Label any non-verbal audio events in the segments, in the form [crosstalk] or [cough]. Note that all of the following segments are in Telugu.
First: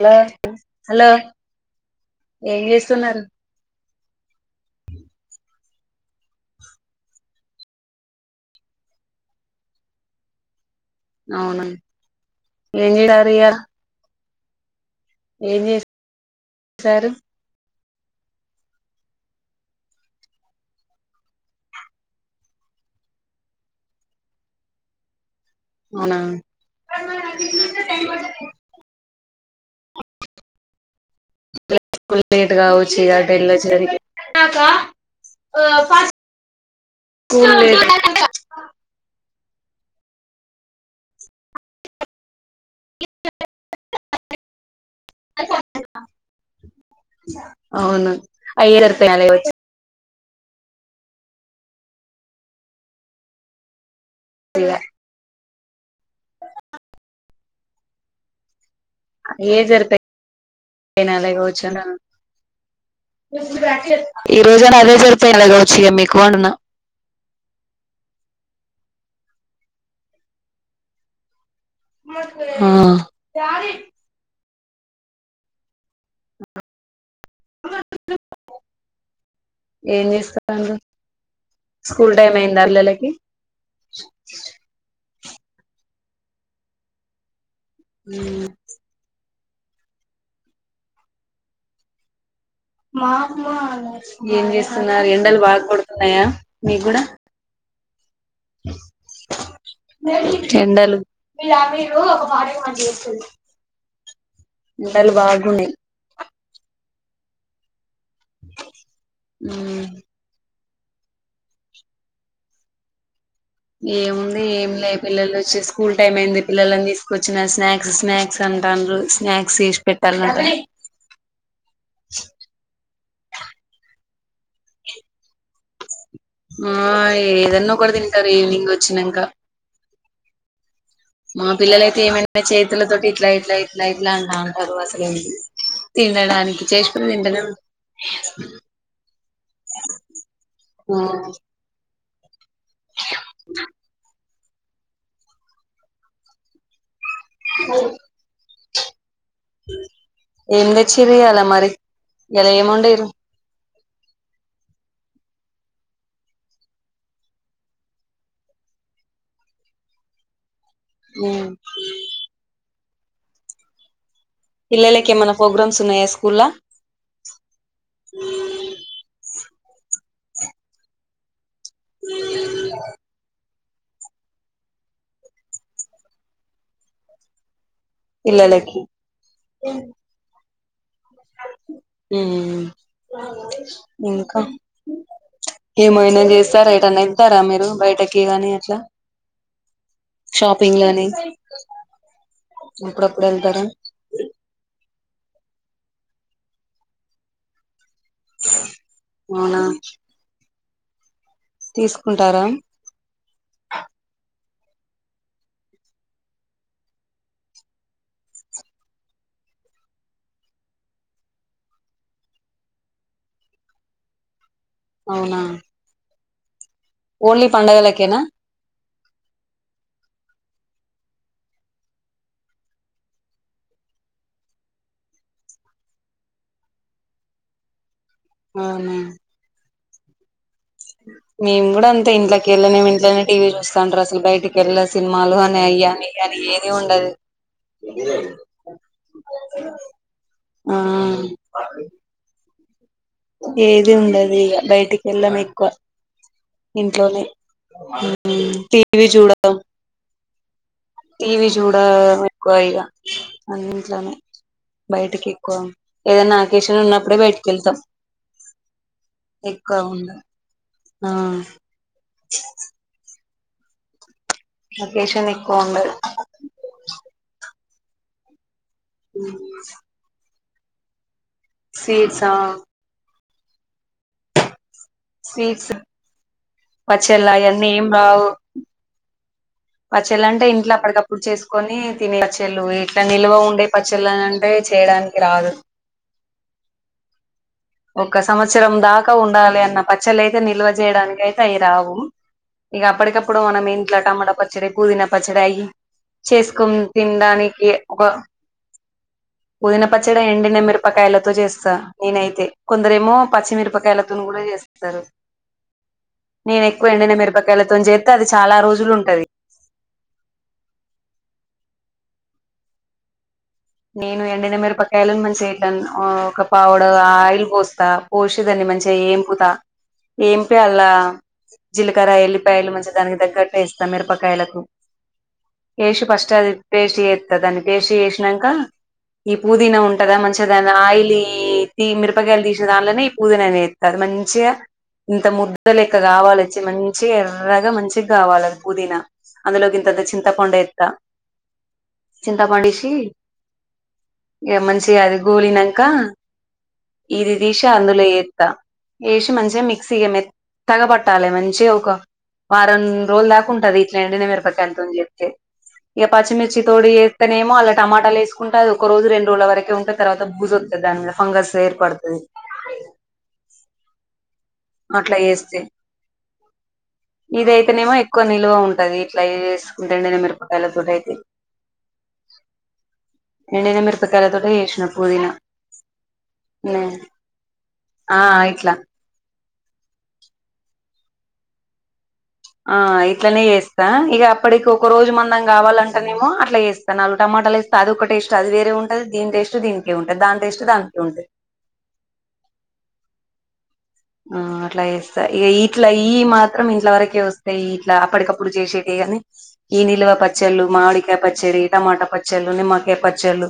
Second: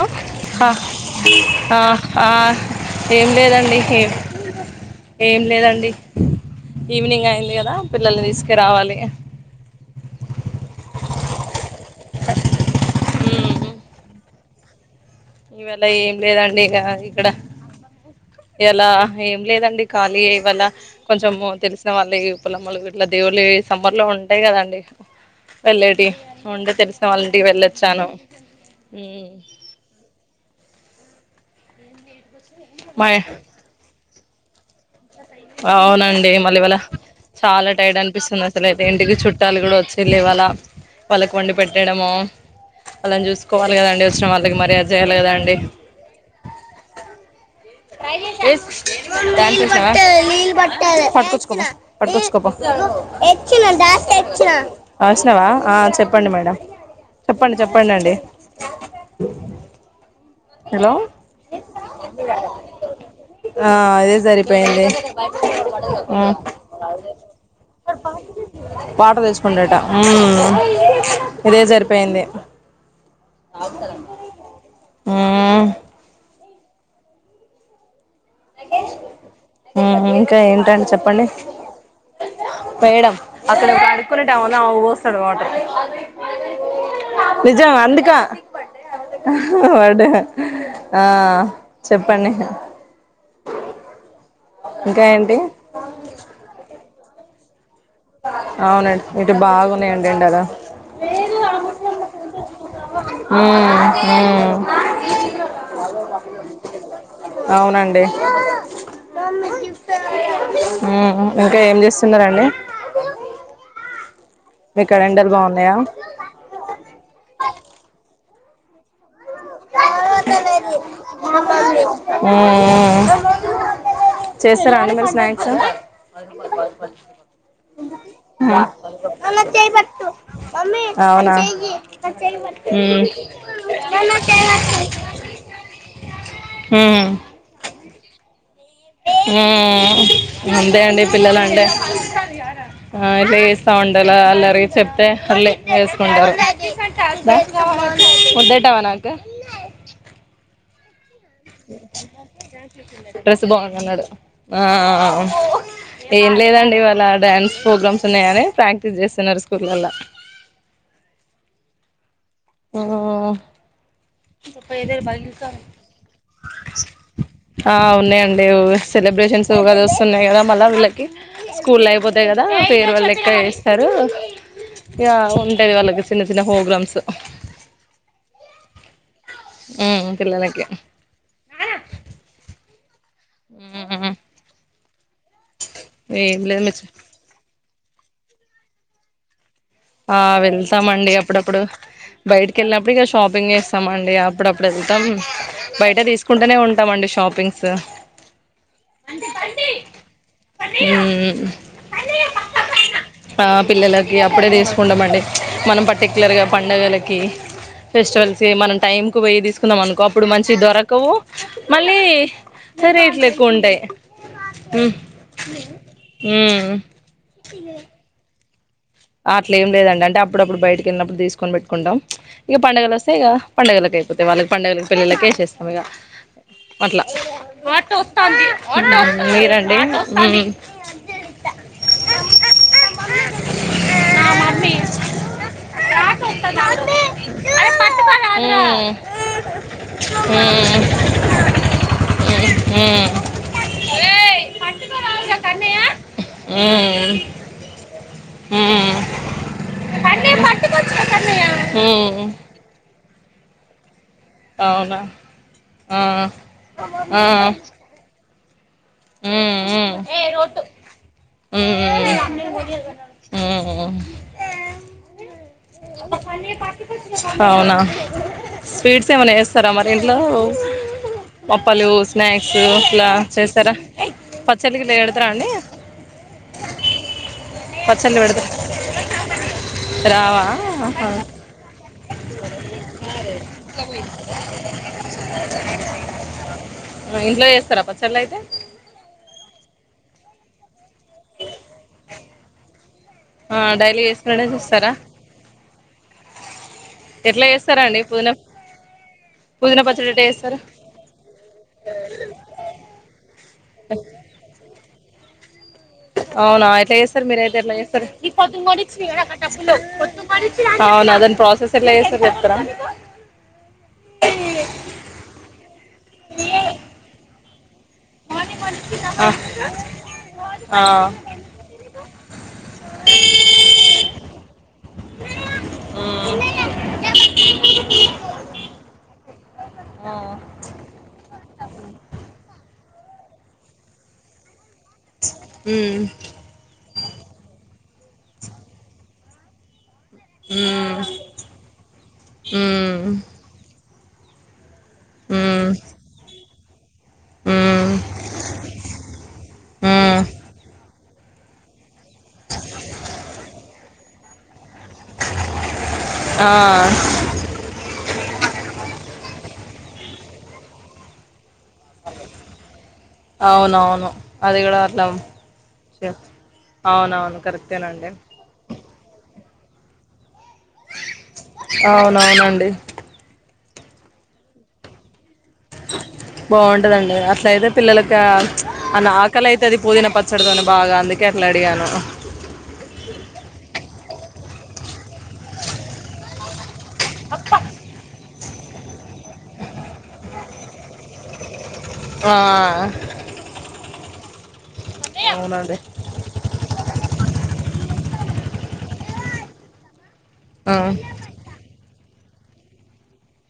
హలో హా హలో అ ఆ ఏం చేస్తున్నారు ఏం లేదండి ఏం ఏం లేదండి ఈవినింగ్ అయింది కదా పిల్లల్ని తీసుకరావాలి అవున [unintelligible] ఇవళ ఏం లేదండి ఇక చేశారు ఇక్కడ ఎలా ఏం లేదండి ఖాళీ ఇవాళ, కొంచెము తెలిసిన వాళ్ళ పొలమలు ఇట్లా దేవుళ్ళ సమ్మర్ లో ఉంటాయి కదండి. వెళ్ళటి అవునా ఉండ తెలుసా వాళ్ళ ఇంటి వెళ్ళొచ్చాను స్ లేట్ గావచ్చు అ మా డెలో జరిగి అకా అవునండి మళ్ళీ వాళ స్కూల్ చాలా టైట్ లేట్ అనిపిస్తుంది అసలుయితే ఇంటికి చుట్టూ చుట్టాలు కూడా వచ్చే లేవాల వాళ్ళకి వండి పెట్టడము, వాళ్ని చూసుకోవాలి కదా అండి వచ్చిన వాళ్ళకి మరి జయలేదా అండి [inaudible] అవును అయ్యే సరిపోయాలి వచ్చేసరికి పెట్ కొచ్చు పో ఇగ రాసినవా ఆ చెప్పండి మేడం చెప్పండి చెప్పడి అండి ఏ జరుతయి హలో అ అదే ఈ రోజైనా సరిపోయింది అదే సరిపోయాలే కావచ్చు ఇగ మీకు అంటున్నా పాట తెచ్చు కొండట ఇదే జరిపోయింది ఆ మ్ మ్ ఏం ఇంకా చేస్తాండ్రు ఏంటండి చెప్పండి స్కూల్ టైం అయిందా పిల్లలకి మేడం అక్కడ ఒక అడుకులుట్వున్నా చడవాట నిజం అందుక వాడు ఆ చెప్పండి మాకు అ ఏం ఇంకా చేస్తున్నారు ఏంటి ఎండలు బాగా కొడుతున్నాయా మీకు కూడా అవునండి ఇటు బాగున్నాయండి ఎండలు ఎండలు ఎండలు ఉమ్ ఉమ్ బాగున్నాయి అవునండి అ ఇంకా ఏం చేస్తున్నారంండి ఏము ఏమి లే ఎండలు పిల్లలు వచ్చి బాగున్నాయా ఉమ్ స్కూల్ టైమ్ అయింది పిల్లలని తీకొచ్చిన స్నాక్స్ స్నాక్స్ అంటారు హు హు చేస్తారా అ మరి స్నాక్స్ ఆ ఏదన్నా ఒక తింటారు ఈవినింగ్ వచ్చాక నాన్న చేయి పట్టు మమ్మీ నా మా చెయ్యి పిల్లలయితే నా చెయ్యి ఏమైనా పట్టు చేతులతోోటి ఇట్లా ఇట్లా ఇట్లా నాన్న ఇట్లా చెయ్యి అంటారు పట్టు అసలు ఏంటి తినడానికి ఉమ్ చేసుకుని తింటడం ఆ అంతే అండి పిల్లలు అంటే చాల ఆ ఇ బే సగుండల అలా మ చెప్తే మళ్ళీ వేసుకుంటారు ఉదండి ావ ఏం సీాల మరి ఎలముండేరు అన్నాడు ఏం లేదండివాళ డ్యాన్స్ ప్రోగ్రామ్స్ ఉన్నాయని ప్రాక్టీస్ చేస్తున్నారు స్కూల్ అ పిల్లలకి ఏమైనా ప్రోగ్రామ్స్ ఉన్నాయా స్కూల్లా ఆఓ ఉన్నాయంండి సెలబ్రేషన్ సో అది వస్తున్నాయి కదా మళ్ళీ వీళ్ళకి స్కూల్ల్లో అయిపోతాయి కదా ఫేర్‌వెల్ లెక్కా ారు ఇక ఉంటా వాళ్ళకి చిన్న చిన్న ప్రోగ్రామ్స్ పిల్లలకి ఉమ్ పిల్లలకి ఆ ఉమ్ ఇంకా ఏమైనా ఏం లేదు చేస్తారా మిస్ ఎటనా ఎళ్తారా మీరు బయటకీ గానీ అట్లా ఆ షాపింగ్ లని వెళ్తామండి అప్పుడప్పుడు బయటికి వెళ్ళినప్పుడు ఇక అప్పుడప్పుడు షాపింగ్ వెళ్తారా చేస్తామండి అప్పుడప్పుడు వెళ్ వెళ్తాం బయట తీసుకుంటూనే ఉంటామండి షాపింగ్స్ అవునా ఊ ఊ తీసుకుంటారా ఆ పిల్లలకి అప్ అప్పుడే దీస్ కుండామండి మనం పర్టిక్యులర్గా పండగలకి ఫెస్టివల్స్ మనం టైంకి పోే్య తీసుకుందాం అనుకో అప్పుడు మంచి దొరకవు మళ్ళీ రేట్లు ఎక్కువ ఉంటయి అవునా ఊ ఊ ఓన్లీ పండగలకేనా అట్లే ఏం లేదండి అంటే అప్పుడప్పుడు బయటకి వెళ్ళినప్పుడు తీసుకొని పెట్టుకుంటాం ఇగ పండగలు వస్తే ఇగ పండుగలలకు అయిపోతాయి వాళ్ళకి పండుగలకు పిల్లలకే ఏసేస్తాం ఇక అట్ల అవునా మీరండి ఊ మేము కూడా అంతే ఇంట్లోకి వెళ్లిన ఇంట్లోనే టీవీ చూస్తా తండ్రి అసలు బయటికి వెళ్ళ ఉమ్ సినిమాలు అని అయ్యా అని ఇయి అని ఏది ఉండదు పట్టుకోరాదు ఆ ఊ ఏది ఉండదు ఇగ బయటికి వెళ్ళము కన్నయ్య ఎక్కువ ఇంట్లోనే టీవి చూడడం కన్నయ్య పట్టుకొచ్చు కన్నయ్య టీవి చూడా ఎక్కువ ఇగ అన్ని ఇంట్లోనే అవునా బయటికి ఎక్కువ ఆ, ఏదైనా అకేషన్ ఉన్నప్పుడే బయటికి ఆ, వెళ్తాం ఉమ్, ఎక్కువ ఉమ్, ఉండదు ఆ వ [unintelligible] అకేషన్ ఎక్కువ ఉండదు ఊ అవునా స్వీట్స్ ఏమైనా చేస్తారా మరి ఇంట్లో పప్పలు స్వీట్స్ ఆ స్నాక్స్ ఇట్లా చేస్తారా పద్ పచ్చళ్ళు గిట్లా పెడతారా అండి స్వీట్స్ పచ్చళ్ళ అన్ని ఏం పచ్చళ్ళు రావు పెడతారా పచ్చళ్ళ రావా అంటే ఇంట్లో ఆహా అప్పటికప్పుడు చేసుకొని తినే పచ్చళ్ళు ఇట్లా నిల్వ ఉండే పచ్చళ్ళుని అంటే చేయడానికి రాదు ఇంట్లో చేస్తారా ఒక పచ్చళ్ళు అయితే సంవత్సరం దాకా ఉండాలి అన్న పచ్చళ్ల అయితే నిల్వ చేయడానికి అయితే అవి రావు ఇక అప్పటికప్పుడు ఆ మనం డైలీ ఇంట్లోమ చేసుకునేటివి చేస్తారా పుదీనా పచ్చడి అయ చేసుకుని ఎట్లా తినడానికి చేస్తారా అండి ఒక పుదీనా పుదీనా పుదీన పచ్చడి ఎట్లా చేస్తారు ఎండినమిరపకాయలతో చేస్తాను. నేనైతే కొందరేమో పచ్చిమిరపకాయలతోని కూడా చేస్తా. సరు నేను అవునా ఎక్కువ ఎట్లా ఎండిన చేస్తారు మిరపకాయలతోని చేత్తే అది చాలా రోజులు ఉంటది అవును అదన్ ప్రాసెస్ ఎట్ల చేస్తారో చెప్తారా నేను ఎండిన మిరపకాయాలని మంచియచేటాను ఒక పావడ ఆయిల్ కోస్తా పోసి దాన్ని మంచిగా వేంపుతా. ఏంపి ఆ ఆ అలా జీలకర్ర ఎల్లిపాయలు మంచిగా దానికి తగ్గట్టు వేస్తా. మిరపకాయలకు వేసి ఫస్ట్ అది పేస్ట్ చేస్తా. దాన్ని పేస్ట్ మ్మ్ చేసినాక ఆ ఈ పుదీనా ఆ ఉంటందా మంచిగా దాని ఆయిలీ ఈ మిరపకాయలు తీసిన దానిలోనే ఈ పూదీన వేత్తరు మంచిగా ఇంత ముద్దలెక్క కావాల వచ్చి మంచి ఎర్రగా మంచిగా కావాలిది పుదీనా అందులోకి ఇంత చి చింతపండు ఏత్త చింతపండు తీసి ఇక మంచి అది గోలినంకా ఇది తీసి అందులో ఎత్త వేసి మంచిగా మిక్సీ మెత్తగ పట్ట తాలి మంచి ఒక వారం రోజులు దాకా ఉంటది ఎండుమిరప్ కండి అని చెప్తే ఇక ఆ పచ్చిమిర్చి తోడి చేస్తనేమో టమాట వేసుకుంటే అది ఒక రోజు రెండు రోజుల వరకే ఉంటే, తర్వాత భూజు వత్తది. దాని మీద ఫంగస్ ఏర్పడతది. అవునవును అది కూడా అట్లా చేేస్తే అవునవును ఇదైతేనేమో కరెక్టేనండి ఎక్కువ నిల్వ ఉంటది ఇట్లా చేస్ ఇండి న మరి అవునవునండి ఎండినా మెరపకాయలతోటే చేషిన పూదిన బాగుంటదండి అట్లయితే పిల్లలక ఆ ఇట్లా అ నాక్ అక్కల అయితే అది పుదీనా పచ్చడితోని బాగా అందుకే అట్లా అడిగాను ఆ ఇట్లనే చేస్తా ఇగ ఇప్పడికి ఒక రోజు మందం కావాలంటేనేమో అలా చేస్తా నాలుగు టమాటాలు ఏసీ తాలింపు ఒకటేసి అది వేరే ఉంటుది దీని టేస్ట్ దీనికే ఉంటాంది దాని టేస్ట్ దానికే ఉంటాంది ఆ ఆ ఇట్లాస్త ఇ అవునండి ఇట్లా ఇ మాత్రం ఇంట్ల వరకే వస్తాయి ఇట్లా అప్పటికప్పుడు చేసేటవి కాని ఈ నిల్వ పట్ చ్చెల్లు ఆ మామిడి కాయ పచ్చేడి టమాట పచ్చ పచ్చలు నిమ్మకాయ పచ్చలు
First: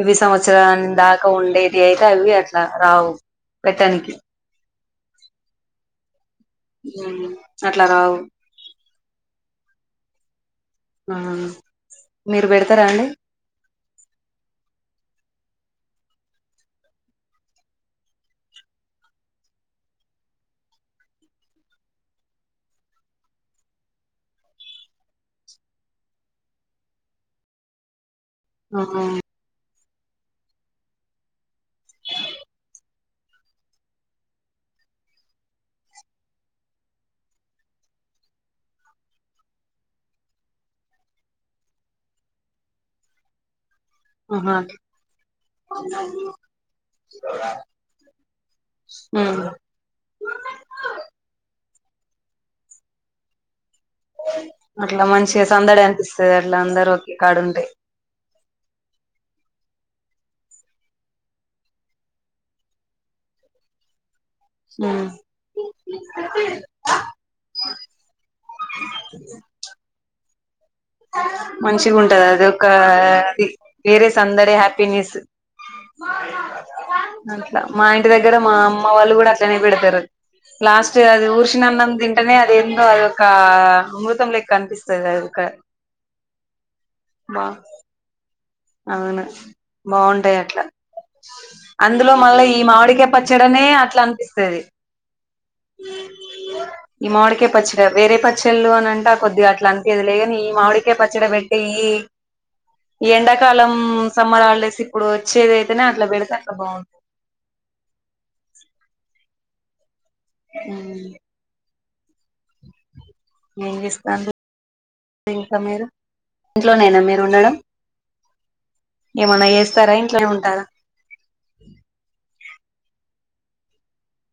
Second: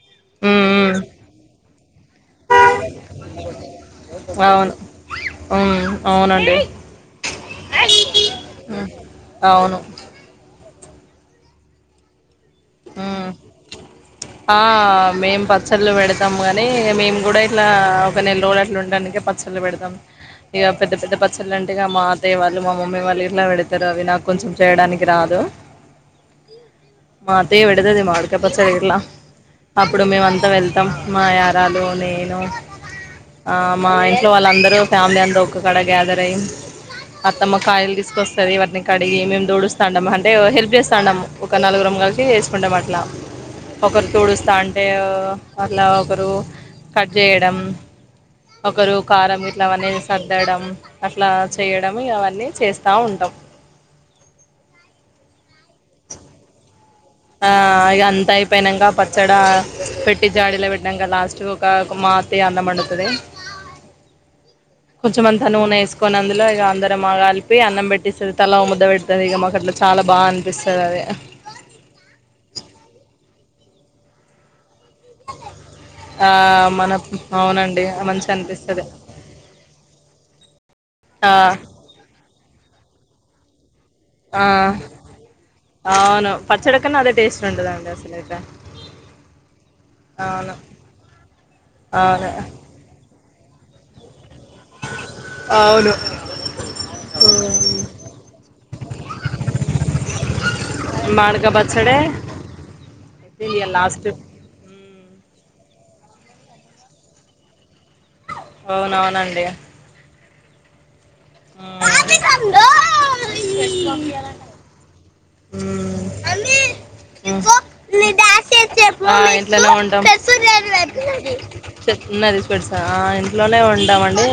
ఇవి మ్మ్ సంవత్సరాన్ని మ్మ్ దాకా ఉండేది అయితే అవి అట్లా రావు పెట్టనికి అ అవునండి అట్లా రావు ఉమ్ అవును ఆ మీరు పెడతారా అండి ఆ మేం ప పచ్చళ్ళు పెడతాము కానీ ఇక మేము కూడా ఇట్లా ఒక నెల రోజులు అట్లా ఉండడానినికిే పచ్చళ్ళు పెడతాం ఇక పెద్ద పెద్ద పచ్చళ్ళు అంటే ఇక మా అతయ్య వాళ్ళు మా మమ్మీ వాళ్ళు ఇట్లా పెడతారు అవి నాకు కొంచెం చేయడానికి రాదు మా అత్తయ్య పెడుతది మామిడిక్ య పచ్చడి గిట్లా ఆహా అప్పుడు మేమ అంతా వెళ్తాం మా యరాలు నేను ఆ మా ఇంట్లో వాళ్ళందరూ ఫ్యామిలీ అంతా ఒకక్కక్కడ గ్యాదర్ అయ్యి అత్తమ్మ కాయలు తీసుకొస్తంది వాటిని కడిగి మేము దోడుస్తా ఉండం అంటే హెల్ప్ చేస్తా ఉండం ఒక నాలుగురం కాల్ సి చేసుకుంటాం అట్లా ఒకరు తుడుస్తా ఆహా. అంటే అట్లా ఒకరు కట్ చేయడం ఒకరు కారం ఉమ్. ఇట్ల అన్నీ సర్దడం అట్లా చేయడంము ఇగా ఇవన్నీ చేస్తా ఉంటాం అట్ల మంచిగా సందడ అనిపిస్తది అట్లా అందరు ఆ కాడుంటే ఇగ అంత అయిపోయినాక పచ్చడా పెట్టి జాడలో పెట్టడాక లాస్ట్ కు ఒక మా అత్తయ్య అన్నం వండుతది కొంచెంమంతా నూనె వేసుకొని అందులో ఇగ అందరం మా కలిపి అన్నం పెట్టిస్తది తల ఓ ముద్ద పెడుతది ఇగ మాకు అట్లా చాలా బాగా ఆన్ మంచి గుంట ంట అది ఒక వేరే సందడి హ్యా నేస్ ఆ మన అట్లా అవునండి మా ఇంటి మంచిగా దగ్గర మా అనిపిస్తది అమ్మ వాళ్ళు కూడా అట్లనే పెడతారు లాస్ట్ అది ఆ ఊర్సిన అన్నం తింటేనే ఎందో అదొక అ అమృతం ఆ లెక్క అనిపిస్తది అది కా అవును పచ్చేడా కన్నా అదే టేస్ట్ ఉంటాదండి అసల్ అవును బాగుంటాయి అవును అట్లా అందులో అవును మళ్ళా ఈ మామిడికే పచ్చ చ్చడనే అట్లా అనిపి తది అవును ఈ మామిడికాయ పచ్చడి వేరే పచ్చళ్ళు అని అంటే కొద్దిగా అట్లా అనిపియదులే గాని ఈ మామిడికాయ పచ్చడి మామిడికాయ పెట్టి ఈ పచ్చడే ఈ ఎండా ఇయాల కాలం లాస్ట్ సమ్మర్ హాలిడే ఇప్పుడు ఉమ్, వచ్చేదైతేనే అట్లా పెడితే అట్లా బాగుంటది. అవునవునండి. హ్ ఆ పెట్టి ఏం చేస్తాండ్రు పంపియాలంట ఇంకా మీరు ఇంట్లోనేనా మీరు ఉండడం హ్ ఆ ఏమన్నా ఇంట్లనే చేస్తారా ఉంటాం ఇంట్లోనే ఉంటారా ఉండని స్పేట్స్ ఆ ఇంట్లోనే ఉంటాం అండి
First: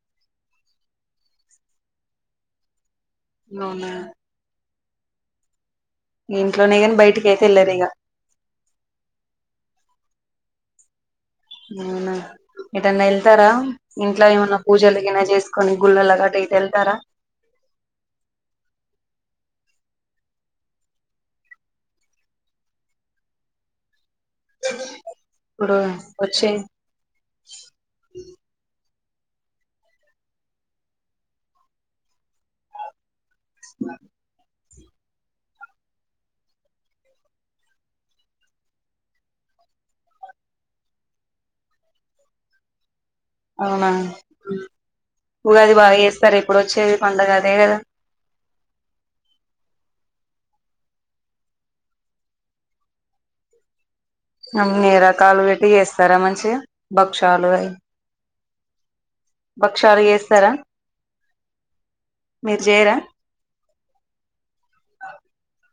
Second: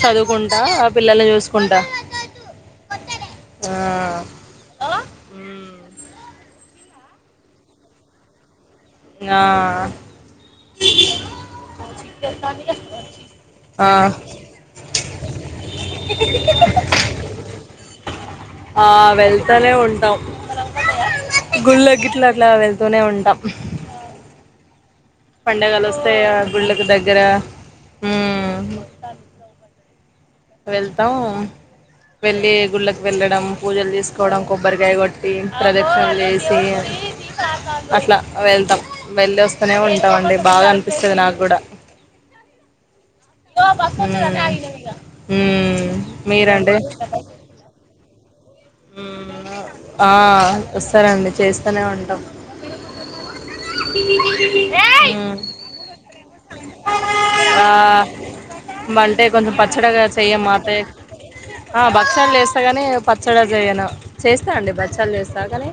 చదువుకుంటా, ఆ పిల్లల్ని చూసుకుంటా. అవునా ఆ ఉమ్, ఇంట్లోనే కాని బయటికి అయితే వెళ్లారు ఇగా ఆ అవునా ఏటన్నా ఎళ్తారా ఆ ఇంట్లో ఏమన్నా పూజలుగిన చేసుకుని గుళ్ళలకు అటు ఇటు ఎళ్తారా. ఆ వెళ్తనే ఉంటాం గుళ్ళకు గిట్లా అట్లా వెళ్తూనే ఉంటాం. ఇప్పుడు పండగలు వస్తాయా వచ్చే గుళ్ళలకు దగ్గర హ్మ్ [inaudible] వెళ్తాం వెళ్ళి గుళ్ళకు వెళ్ళ డం పూజలు చేసుకోవడం కొ కొబ్బరికాయ కొట్టి ప్రదక్షిణ చేసి అట్లా వెళ్తాం వెళ్లి వస్తనే ఉంటాం అండి బాగా అనిపిస్తుంది నాకు కూడా. హ్ ఉగాదిద బాగా చేస్తారు ఇప్పుడు వచ్చేది పండుగ అదే కదా. హ్ ఆ వస్తారండి చేస్తూనే ఉంటాం. హ్ అన్ని రకాలు పెట్టి చేస్తారా మంచిగా భక్షాలు ఆ అయి అంటే కొంచెం భక్షాలు పచ్చడిగా చెయ్యం చేస్తారా మాతే ఆ భక్షలు మీరు చేస్తాగాని చేయరా పచ్చ చేయను చేస్తా అండి బచ్చలు చేస్తా, కానీ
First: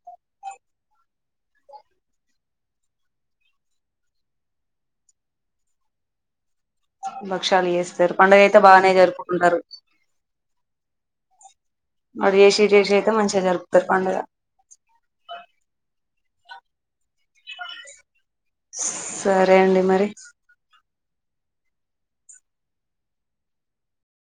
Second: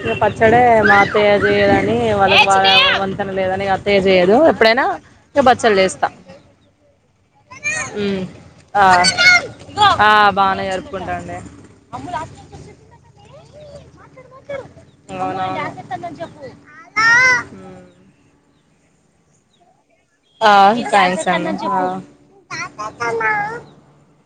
ఇగ పచ్చడే మా అతయ్య చేయదని వాళ్ళ వంతెన లేదని అత్తయ్య చేయదు ఎప్పుడైనా ఇ బచ్చలు చేస్తా. భక్షాలు చేస్తారు హ్ పండుగ అయితే ఆ బాగానే జరుపుకుంటారు ఆ బానే జరుపుకుంటాం అండి. అటు చేసి ఇటు చేసి అయితే మంచి గా జరుపుతరు. అవునవును. హ్ సరే అండి మరి. ఆ చాలా సార్లు అ.... తతాతమ